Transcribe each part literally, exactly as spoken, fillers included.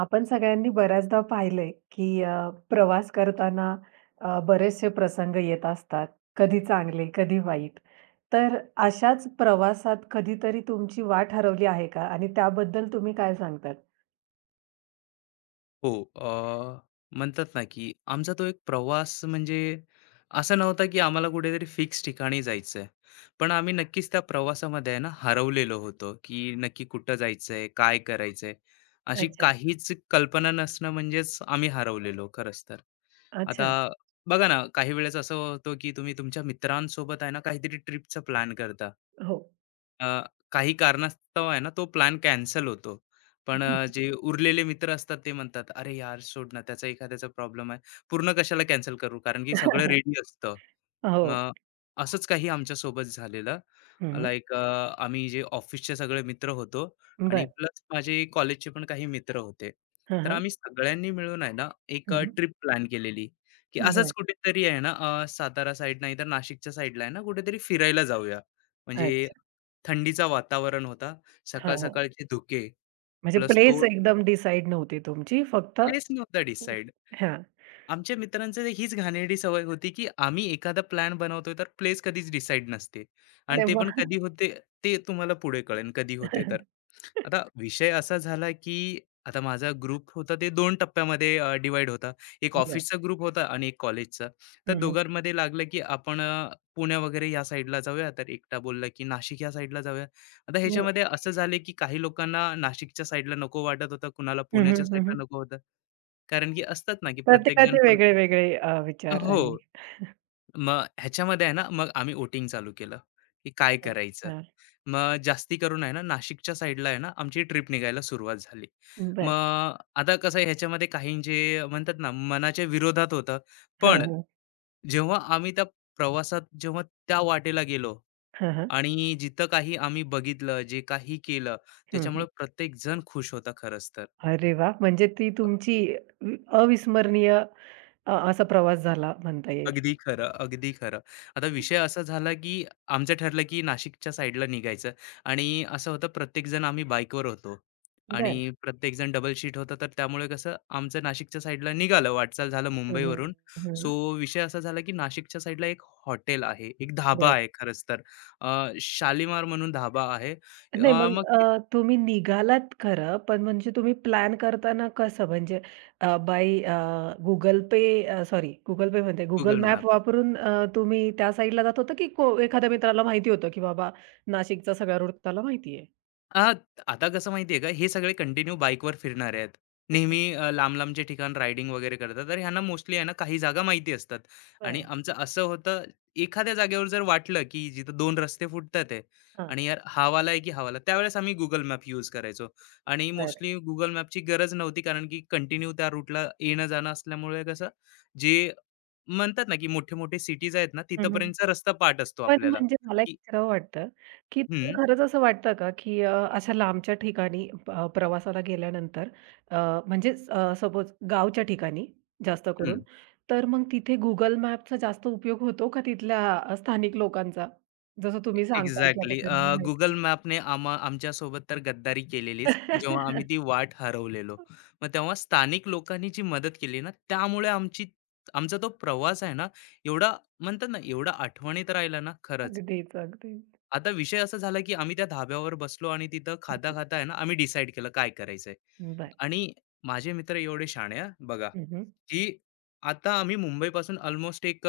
आपण सगळ्यांनी बऱ्याचदा पाहिलंय, की अ, प्रवास करताना अ, बरेचसे प्रसंग येत असतात. कधी चांगले, कधी वाईट. तर अशाच प्रवासात कधीतरी तुमची वाट हरवली आहे का? आणि त्याबद्दल तुम्ही काय सांगतात? हो. अ, म्हणतात ना, की आमचा तो एक प्रवास म्हणजे असा नव्हता, की आम्हाला कुठेतरी फिक्स ठिकाणी जायचंय. पण आम्ही नक्कीच त्या प्रवासामध्ये आहे ना, हरवलेलो होतो, की नक्की कुठं जायचंय, काय करायचंय, अशी अच्छा, काहीच कल्पना नसणं म्हणजेच आम्ही हरवलेलो खरंच तर. अच्छा. आता बघा ना, काही वेळेस असं होतं, की तुम्ही तुमच्या मित्रांसोबत आहे ना, काहीतरी ट्रिपचा प्लॅन करता. हो. अ, काही कारणास्तव आहे ना, तो प्लॅन कॅन्सल होतो. पण अ, जे उरलेले मित्र असतात ते म्हणतात, "अरे यार सोड ना, त्याचा एखाद्याचा प्रॉब्लेम आहे. पूर्ण कशाला कॅन्सल करू?" कारण की सगळं रेडी असतं. हो. मग असंच काही आमच्यासोबत झालेलं. हं, हं. लाइक अ, आम्ही जे ऑफिसचे सगळे मित्र होतो आणि बरं. प्लस माझे कॉलेजचे पण काही मित्र होते. हं, तर हं. आम्ही सगळ्यांनी मिळून आहे ना, एक हं, ट्रिप प्लॅन केलेली, की असंच कुठेतरी आहे ना, अ, सातारा साईड नाहीतर नाशिकच्या साईडला आहे ना, कुठेतरी फिरायला जाऊया. म्हणजे अच्छा. थंडीचा वातावरण होता, हां, हां. सकाळ-सकाळचे धुके. म्हणजे प्लस प्लेस तो एकदम डिसाईड नव्हती तुमची. फक्त प्लेस नव्हता डिसाईड. हां. आमच्या मित्रांचं ते हीच घाणेरडी सवय होती, की आम्ही एखादा प्लॅन बनवतोय, तर प्लेस कधीच डिसाईड नसते आणि अरे ते पण वाह! कधी होते ते तुम्हाला पुढे कळेल कधी होते तर. आता विषय असा झाला, की आता माझा ग्रुप होता ते दोन टप्प्यामध्ये अ, होता. एक बरं. ऑफिसचा ग्रुप होता आणि एक कॉलेजचा. तर हं, हं. दोघांमध्ये लागलं, की आपण अ, पुणे वगैरे या साईडला जाऊया, तर एकटा बोलला, की नाशिक या साईडला जाऊया. आता हं. ह्याच्यामध्ये असं झालं की काही लोकांना नाशिकच्या साईडला नको वाटत होतं, कुणाला पुण्याच्या हं, साईडला नको होतं. कारण की असतात ना, की प्रत्येकजण प्रत्येकाचे प्रत वेगळे-वेगळे अ, विचार हो. आणि मग ह्याच्यामध्ये आहे ना, मग आम्ही वोटिंग चालू केलं, की काय करायचं? अच्छा. मग जास्ती करून आहे ना, नाशिकच्या साईडला आहे ना, आमची ट्रिप निघायला सुरुवात झाली. बरं. मग आता कसं आहे ह्याच्यामध्ये काही जे म्हणतात ना, मनाच्या विरोधात होतं. हं, पण हं. जेव्हा आम्ही त्या प्रवासात जेव्हा त्या वाटेला गेलो हं, हं. आणि जिथं काही आम्ही बघितलं, जे काही केलं, हं, हं. त्याच्यामुळे प्रत्येक जण खुश होता खरंच तर. अरे वाह! म्हणजे ती अ, तुमची वि अविस्मरणीय अ, असा प्रवास झाला म्हणता येईल. अगदी खरं, अगदी खरं. आता विषय असा झाला, की आमचं ठरलं, की नाशिकच्या साईडला निघायचं आणि असं होतं प्रत्येकजण आम्ही बाईकवर होतो बरं. आणि प्रत्येकजण डबल शीट होतं. तर त्यामुळे कसं आमचं नाशिकच्या साईडला निघालं, वाटचाल झालं हं, हं. मुंबईवरून. सो हं. विषय असा झाला, की नाशिकच्या साईडला एक हॉटेल आहे, एक धाबा बरं. आहे खरंच तर. अ, शालीमार म्हणून धाबा आहे. नाही अ, मग मग अ, तुम्ही निघालात खरं, पण म्हणजे तुम्ही प्लॅन करताना कसं म्हणजे अ, बाय अ, पे अ, सॉरी Google पे म्हणते Google Google मॅप. मॅप वापरून अ, तुम्ही त्या साइडला जात होता, की को एखाद्या मित्राला माहिती होतं, की बाबा नाशिकचा सगळा रूट त्याला माहिती आहे? आ, आता कसं माहितीये का, हे सगळे कंटिन्यू बाईकवर फिरणार आहेत, नेहमी अ, लांब लांबचे ठिकाण रायडिंग वगैरे करतात, तर ह्यांना मोस्टली आहे ना काही जागा माहिती असतात. आणि बरं. आमचं असं होतं, एखाद्या जागेवर जर वाटलं की जिथं दोन रस्ते फुटतात आहे हां, आणि यार हावाला आहे की हावाला, त्यावेळेस आम्ही गुगल मॅप यूज करायचो. आणि बरं. मोस्टली गुगल मॅपची गरज नव्हती, कारण की कंटिन्यू त्या रूटला येणं जाणं असल्यामुळे कसं, जे म्हणतात ना की मोठे मोठे सिटीज आहेत ना, हं, हं. तिथपर्यंतचा रस्ता पाठ असतो पण आपल्याला. म्हणजे मला एक की विचारावं वाटतं, की तुला हम्म. खरंच असं वाटतं का, की अ, अशा लांबच्या ठिकाणी अ, प्रवासाला गेल्यानंतर अ, म्हणजे अ, सपोज गावच्या ठिकाणी जास्त करून, तर मग तिथे Google मॅपचा जास्त उपयोग होतो का तिथल्या अ, स्थानिक लोकांचा? जसं ए तुम्ही सांगताय, की आता एक्झॅक्टली. अ, त्यांना माहिती Google आहे. मॅपने आम्हा आमच्यासोबत तर गद्दारी केलेलीच, जेव्हा आम्ही ती वाट हरवलेलो. मग तेव्हा स्थानिक लोकांनी जी मदत केली ना, त्यामुळे आमची आमचा तो प्रवास आहे ना, एवढा म्हणतात ना, एवढा आठवणीत राहिला ना, खरंच. अगदीच, अगदीच. आता विषय असा झाला, की आम्ही त्या धाब्यावर बसलो आणि तिथं हं, हं. खाता-खाता आहे ना, आम्ही डिसाईड केलं काय करायचंय. बरं. आणि माझे मित्र एवढे शहाणे हां, बघा, हं, हं. की आता आम्ही मुंबईपासून अल्मोस्ट एक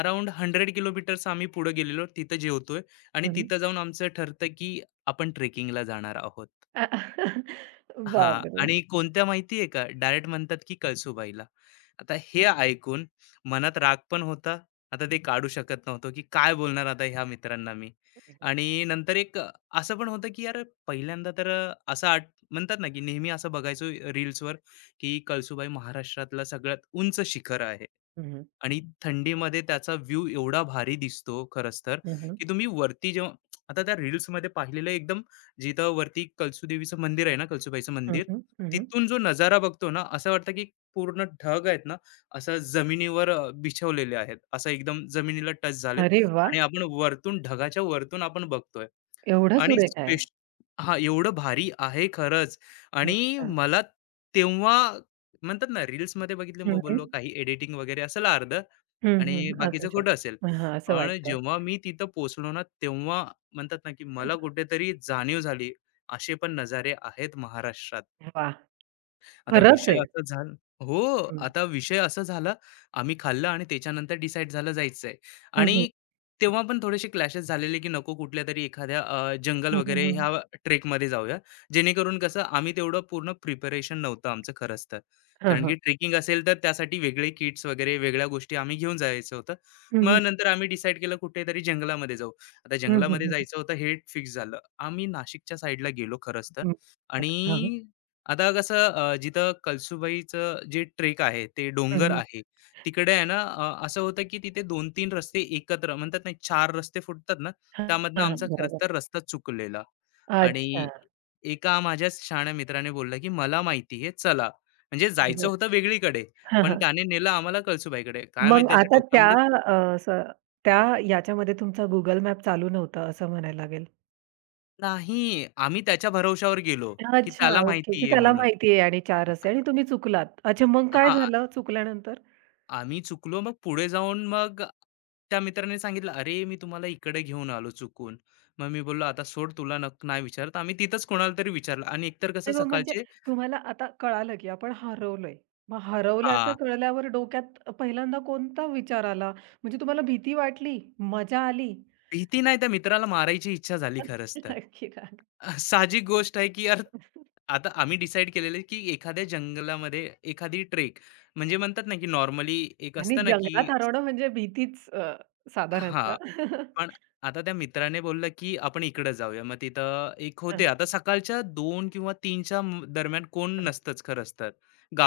अराउंड शंभर किलोमीटर्स आम्ही पुढे गेलेलो. तिथं जेवतोय आणि हं, तिथं जाऊन आमचं ठरतं की आपण ट्रेकिंगला जाणार आहोत. हं. हां. बापरे! आणि कोणत्या माहिती आहे का, डायरेक्ट म्हणतात की कळसूबाईला. आता हे ऐकून मनात राग पण होता. आता ते काढू शकत नव्हतो की काय बोलणार आता ह्या मित्रांना मी. आणि नंतर एक असं पण होतं की यार पहिल्यांदा तर असं आठ म्हणतात ना की नेहमी असं बघायचो रील्सवर की कळसूबाई महाराष्ट्रातलं सगळ्यात उंच शिखर आहे. हं, हं. आणि थंडीमध्ये त्याचा व्ह्यू एवढा भारी दिसतो खरंच तर, हं, हं. की तुम्ही वरती जेव्हा आता त्या रील्समध्ये पाहिलेलं एकदम जिथं वरती कलसुदेवीचं मंदिर आहे ना, कलसुबाईचं हं, मंदिर, हं. हं, हं. तिथून जो नजारा बघतो ना, असं वाटतं की पूर्ण ढग आहेत ना, असं जमिनीवर अ, बिछवलेले आहेत. असं एकदम जमिनीला टच झालेत अरे वाह! आणि आपण वरतून ढगाच्या वरतून आपण बघतोय. एवढं आणि सुरेख आहे. स्पेश हां, एवढं भारी आहे खरंच. आणि अच्छा. मला तेव्हा म्हणतात ना, रील्समध्ये बघितलं, हं, मग हं. बोललो काही एडिटिंग वगैरे असेल अर्धं हं, आणि हं. असू बाकीचं खोटं असेल. शकतं. हां, असं पण वाटतं. जेव्हा मी तिथं पोहोचलो ना, तेव्हा म्हणतात ना, की मला कुठेतरी जाणीव झाली, असे पण नजारे आहेत महाराष्ट्रात. वाह! आता खरंच विषय आहे. असा झाला. हो, हं. आता विषय असा झाला, आम्ही खाल्लं आणि त्याच्यानंतर डिसाईड झालं जायचंय. हं, हं. आणि तेव्हा पण थोडेसे क्लॅशेस झालेले, की नको कुठल्यातरी एखाद्या अ, जंगल हं, हं, वगैरे हं. ह्या ट्रेकमध्ये जाऊया. जेणेकरून कसं आम्ही तेवढं पूर्ण प्रिपरेशन नव्हतं आमचं खरंच तर. हां, कारण की हां. ट्रेकिंग असेल तर त्यासाठी वेगळे किट्स वगैरे वेगळ्या गोष्टी आम्ही घेऊन जायचं होतं. हं, मग हं. नंतर आम्ही डिसाईड केलं कुठेतरी जंगलामध्ये जाऊ. आता हं, हं, जंगलामध्ये हं. जायचं होतं हे फिक्स झालं. आम्ही नाशिकच्या साइडला गेलो खरंच तर. हं. आणि हां. आता कसं अ, जिथं कळसुबाईचं जे ट्रेक आहे, ते हं, डोंगर हं. आहे. तिकडे आहे ना अ, असं होतं की तिथे दोन तीन रस्ते एकत्र म्हणतात, नाही चार रस्ते फुटतात ना, हां, त्यामधनं आमचा खरंच तर बरोबर. रस्ता चुकलेला. आणि अच्छा. एका माझ्याच शहाण्या मित्राने बोललं की "मला माहिती आहे, चला." म्हणजे जायचं बरं. होतं वेगळीकडे, हां, पण हां. त्याने नेलं आम्हाला कळसुबाईकडे. काय माहीत मग त्याच्या आता त्या डोक्यामध्ये. अ, असं त्या याच्यामध्ये तुमचा Google मॅप चालू नव्हता असं म्हणायला लागेल. नाही, आम्ही त्याच्या भरवशावर गेलो की अच्छा, त्याला ओके. माहिती की आहे त्याला म्हणून. माहिती आहे आणि चार रस्ते आणि तुम्ही चुकलात. अच्छा, मग काय हां. झालं चुकल्यानंतर? आम्ही चुकलो, मग पुढे जाऊन मग त्या मित्राने सांगितलं, "अरे, मी तुम्हाला इकडे घेऊन आलो चुकून." मग मी बोललो, "आता सोड, तुला नक नाही विचारत." आम्ही तिथंच कोणाला तरी विचारलं आणि एकतर कसं नाही मग म्हणजे सकाळचे. तुम्हाला आता कळालं की आपण हरवलोय. मग हां, हरवल्याचं कळल्यावर डोक्यात पहिल्यांदा कोणता विचार आला? म्हणजे तुम्हाला भीती वाटली, मजा आली? भीती नाही, त्या मित्राला मारायची इच्छा झाली खरंच तर. नक्की राग. अ, साहजिक गोष्ट आहे की यार, आता आम्ही डिसाईड केलेलं आहे की एखाद्या जंगलामध्ये एखादी ट्रेक, म्हणजे म्हणतात ना की नॉर्मली एक आणि असतं ना की जंगलात हरवणं म्हणजे भीतीच अ, हां. साधारणतः. पण आता त्या मित्राने बोललं, की आपण इकडे जाऊया. मग तिथं एक हां, होते. हां. आता सकाळच्या दोन किंवा 3च्या म दरम्यान कोण नसतंच खरंच तर,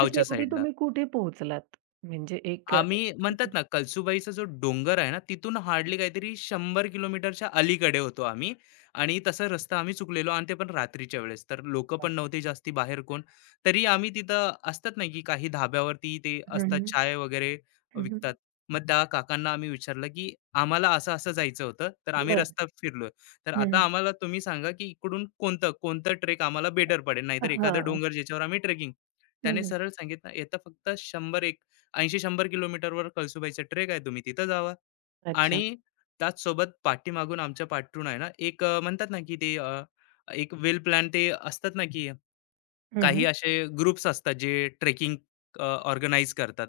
मग शेवटी साईडला. तुम्ही कुठे पोहोचलात? म्हणजे एक अ, आम्ही म्हणतात ना कळसुबाईचा जो डोंगर आहे ना तिथून हार्डली काहीतरी शंभर किलोमीटरच्या अलीकडे होतो आम्ही. आणि तसा रस्ता आम्ही चुकलेलो, आणि ते पण रात्रीच्या वेळेस तर लोक पण बापरे! नव्हते जास्ती बाहेर. कोण तरी आम्ही तिथं असतात ना की काही धाब्यावरती ते हं, असतात हं. चाय वगैरे हं, हं. विकतात. मग त्या काकांना आम्ही विचारलं की आम्हाला असं असं जायचं होतं तर आम्ही बरं. रस्ता फिरलोय, तर आता हं, आम्हाला तुम्ही सांगा की इकडून कोणतं कोणतं ट्रेक आम्हाला बेटर पडेल, नाहीतर एखादं डोंगर ज्याच्यावर आम्ही ट्रेकिंग. त्याने सरळ सांगितलं येतं, फक्त शंभर ऐंशी ते शंभर किलोमीटरवर कळसुबाईचा ट्रेक आहे, तुम्ही तिथं जावा. अच्छा. आणि त्याचसोबत पाठीमागून आमच्या पाठून आहे ना, एक अ, म्हणतात ना, की ते अ, एक वेल प्लॅन ते असतात ना, की हं, काही असे ग्रुप्स असतात जे ट्रेकिंग अ, करतात,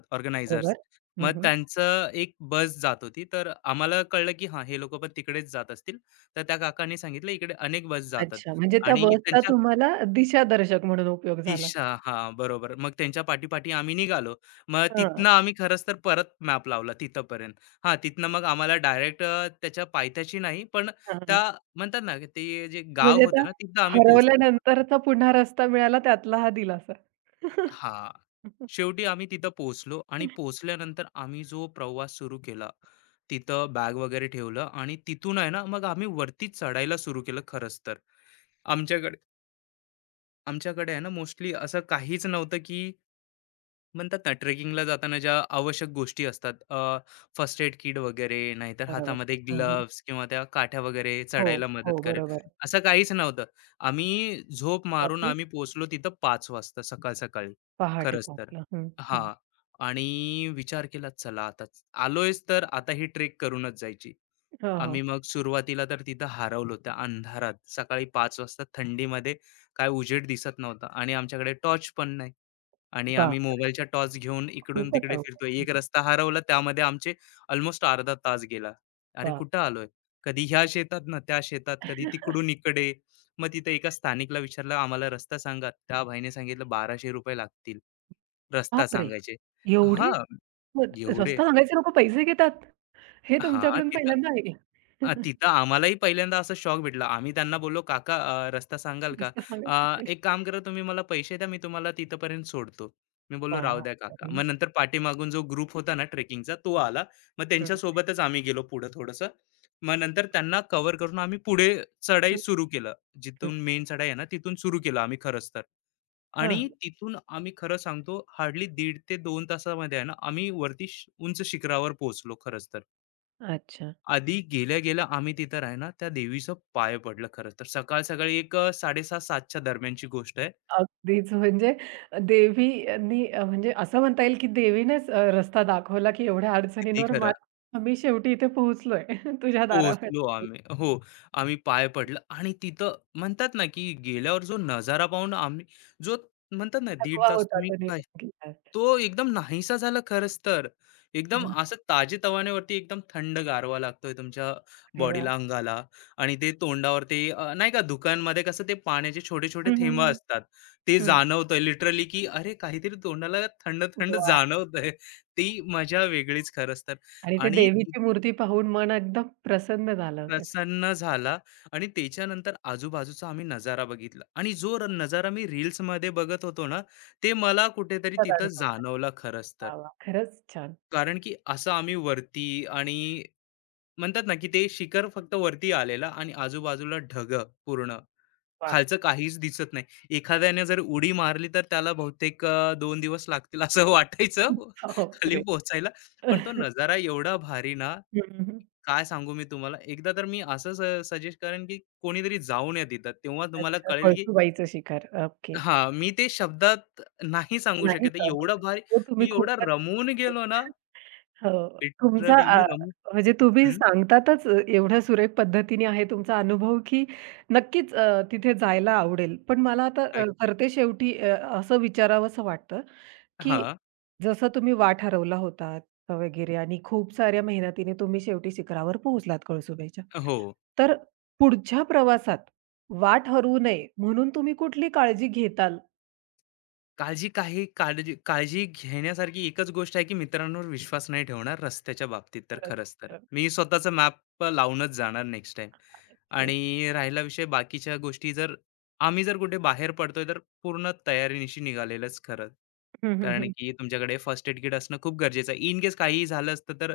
बरोबर. ऑर्गनायझर्स. मग त्यांचं एक बस जात होती. तर आम्हाला कळलं, की हां, हे लोकं पण तिकडेच जात असतील. तर त्या काकांनी सांगितलं, इकडे अनेक बस जातात अच्छा, म्हणजे त्या आणि बसचा त्यांच्या तुम्हाला दिशादर्शक म्हणून उपयोग झाला. दिशा. हां, बरोबर. मग त्यांच्या पाठी आम्ही निघालो. मग तिथनं हां, आम्ही खरंच तर परत मॅप लावला तिथपर्यंत. हां, तिथनं मग आम्हाला डायरेक्ट त्याच्या पायथ्याशी नाही, पण हां. त्या म्हणतात ना, की ते जे गाव म्हणजे त्या होतं ना, तिथं आम्ही पोहोचलो. हरवल्यानंतरचा पुन्हा रस्ता मिळाला त्यातला हा दिलासा. हां, शेवटी आम्ही तिथं पोहोचलो आणि पोहोचल्यानंतर आम्ही जो प्रवास सुरू केला, तिथं बॅग वगैरे ठेवलं आणि तिथून आहे ना, मग आम्ही वरती चढायला सुरू केलं खरंच तर. आमच्याकडे आमच्याकडे आहे ना, मोस्टली असं काहीच नव्हतं, की म्हणतात ना ट्रेकिंगला जाताना ज्या आवश्यक गोष्टी असतात, फर्स्ट एड किट वगैरे, नाहीतर बरोबर. हातामध्ये हं, हं. ग्लव्स किंवा त्या काठ्या वगैरे हो, चढायला मदत हो, करेल, बरोबर. असं काहीच नव्हतं. आम्ही झोप मारून बापरे! आम्ही पोहोचलो तिथं पाच वाजता सकाळ सकाळी पहाटे खरंच तर. पोहोचला. हं, हं. हा, आणि विचार केला चला आता आलोयच तर आता ही ट्रेक करूनच जायची. हो, आम्ही हो. मग सुरुवातीला तर तिथं हरवलो त्या अंधारात सकाळी पाच वाजता थंडीमध्ये. काय उजेड दिसत नव्हता आणि आमच्याकडे टॉर्च पण नाही, आणि आम्ही बापरे! मोबाईलच्या टॉर्च घेऊन खूपच इकडून-तिकडे अवघड. फिरतोय. हं, एक रस्ता हरवला, त्यामध्ये आमचे अल्मोस्ट अर्धा तास गेला. अरे, बाप कुठं आलोय? कधी ह्या शेतात ना त्या शेतात, कधी तिकडून इकडे. मग तिथे एका स्थानिकला विचारलं, "आम्हाला रस्ता सांगा." त्या भाईने सांगितलं, "बाराशे रुपये लागतील." रस्ता बापरे! सांगायचे. एवढे हां, मग एवढे. रस्ता सांगायचे लोकं पैसे घेतात? हे हा, तुमच्याकडून तिथं पहिल्यांदा ऐकलं. अ, तिथं आम्हालाही पहिल्यांदा असा शॉक भेटला. आम्ही त्यांना बोललो, "काका अ, रस्ता सांगाल का?" रस्ता अ, सांगायचे पैसे "एक काम करा तुम्ही मला पैसे द्या, मी तुम्हाला तिथपर्यंत सोडतो." मी बोललो, "राहू द्या काका." बापरे! मग नंतर पाठीमागून जो ग्रुप होता ना ट्रेकिंगचा तो आला. मग हं, त्यांच्यासोबतच आम्ही गेलो पुढं थोडंसं. मग नंतर त्यांना कव्हर करून आम्ही पुढे चढाई हं. सुरू केलं. जिथून मेन चढाई आहे ना तिथून सुरू केलं आम्ही खरंच तर. हां. आणि तिथून आम्ही खरं सांगतो हार्डली दीड ते दोन तासामध्ये आहे ना आम्ही वरती श उंच शिखरावर पोहोचलो खरंच तर. अच्छा. आधी गेल्या-गेल्या आम्ही तिथं आहे ना, त्या देवीचं पाया पडलं खरं तर. सकाळ-सकाळी एक अ, साडे सहा-7:00च्या दरम्यानची गोष्ट आहे. अगदीच म्हणजे देवीनी अ, म्हणजे असं म्हणता येईल, की देवीनेच अ, रस्ता दाखवला, की एवढ्या किती अडचणींवर खरं. मात आम्ही शेवटी इथे पोहोचलोय. तुझ्या दारावर पोहोचलो आम्ही. हो. आम्ही पाय पडलं आणि तिथं म्हणतात ना, की गेल्यावर जो नजारा पाहून आम्ही जो म्हणतात ना, दीड थकवा तास होता तुम्ही तो काय, निघून गेला. तो एकदम नाहीसा झाला खरंच तर. एकदम हां, असं ताजेतवानेवरती एकदम थंड गारवा लागतोय तुमच्या अरे वाह! बॉडीला, अंगाला, आणि ते तोंडावर ते अ, नाही का दुकानमध्ये कसं ते पाण्याचे छोटे-छोटे हं, हं, थेंब हं. असतात. ते हं. जाणवतंय लिटरली, की अरे काहीतरी तोंडाला थंड-थंड वाह! जाणवतंय. ती मजा वेगळीच खरंच तर. आणि ते आणि देवीची मूर्ती पाहून मन एकदम प्रसन्न झालं असेल. प्रसन्न झाला आणि त्याच्यानंतर आजूबाजूचा आम्ही नजारा बघितला आणि जो र- नजारा मी रील्स मध्ये बघत होतो ना, ते मला कुठेतरी तसा तिथं अनुभव झाला. जाणवला खरंच तर. वाह, वाह! खरंच छान. कारण की असं आम्ही वरती, आणि म्हणतात ना की ते शिखर फक्त वरती आलेला आणि आजूबाजूला ढग पूर्ण, वाह! खालचं काहीच दिसत नाही. एखाद्याने जर उडी मारली तर त्याला बहुतेक अ, दोन दिवस लागतील असं वाटायचं खाली बापरे! पोहोचायला. पण तो नजारा एवढा भारी ना, हं, हं, हं. काय सांगू मी तुम्हाला? एकदा तर मी असं स सजेस्ट करेन, की कोणीतरी जाऊन या तिथं. तेव्हा तुम्हाला अच्छा, कळेल, की कळसूबाईचं शिखर. ओके. हां, मी ते शब्दात नाही सांगू नाही शकत आहे. सांगू एवढं शकत. भारी. हो, तुम्ही मी एवढा खूपच रमून गेलो ना, हो. तुमचा लिटरली मी अ, रमून. म्हणजे तुम्ही हं, सांगतातच अ, एवढ्या सुरेख पद्धतीने आहे तुमचा अनुभव, की नक्कीच अ, तिथे जायला आवडेल. पण मला आता अ, ऐक. सरतेशेवटी अ, असं विचारावसं वाटतं, की हां, जसं तुम्ही वाट हरवला होतात वगैरे आणि खूप साऱ्या मेहनतीने तुम्ही शेवटी शिखरावर पोहोचलात कळसुबाईच्या. हो. तर पुढच्या प्रवासात वाट हरवू नये म्हणून तुम्ही कुठली काळजी घेताल? काळजी, काही काळजी, काळजी घेण्यासारखी एकच गोष्ट आहे, की मित्रांवर विश्वास नाही ठेवणार रस्त्याच्या बाबतीत तर खरंच तर. मी स्वतःचा मॅप लावूनच जाणार नेक्स्ट टाइम. अच्छा. आणि राहिला विषय बाकीच्या गोष्टी, जर आम्ही जर कुठे बाहेर पडतोय तर पूर्ण तयारीनिशी निघालेलंच खरं. हं, हं, कारण हं. की तुमच्याकडे फर्स्ट एड किट असणं खूप गरजेचं आहे. इन केस काहीही झालं असतं तर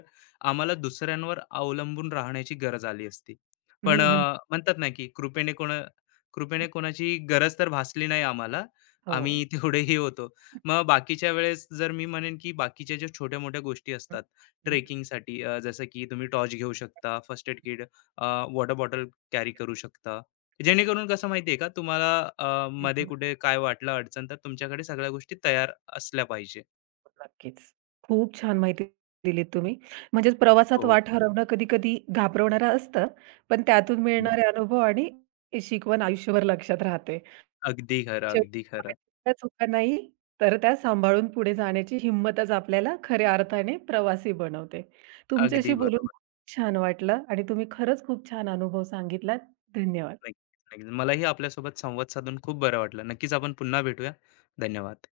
आम्हाला दुसऱ्यांवर अवलंबून राहण्याची गरज आली असती. हं, पण हं. अ, म्हणतात ना, की कृपेने कोणा कृपेने कोणाची गरज तर भासली नाही आम्हाला. हो. आम्ही तेवढेही होतो. मग बाकीच्या वेळेस जर मी म्हणेन, की बाकीच्या ज्या छोट्या-मोठ्या गोष्टी हं, असतात हं. ट्रेकिंगसाठी, अ, जसं की तुम्ही टॉर्च घेऊ शकता, first aid kit, uh, water bottle carry करू शकता. नक्कीच. जेणेकरून कसं माहिती आहे का तुम्हाला, अ, हं, मध्ये हं. कुठे काय वाटलं अडचण तर तुमच्याकडे सगळ्या गोष्टी तयार असल्या पाहिजे. नक्कीच. खूप छान माहिती दिलीत तुम्ही. म्हणजेच प्रवासात हो. वाट हरवणं कधी-कधी घाबरवणारं असतं, पण त्यातून हं. मिळणारे अनुभव आणि शिकवण आयुष्यभर लक्षात राहते. अगदी खरं, शेवटी अगदी खरं. वाटेतल्या चुका नाही, तर त्या सांभाळून पुढे जाण्याची हिंमतच आपल्याला खऱ्या अर्थाने प्रवासी बनवते. अगदी तुमच्याशी बोलून बरोबर. खूप छान वाटलं आणि तुम्ही खरंच खूप छान अनुभव सांगितलात. धन्यवाद. नक्कीच, नक्कीच. मलाही आपल्यासोबत संवाद साधून खूप बरं वाटलं. नक्कीच आपण पुन्हा भेटूया. धन्यवाद.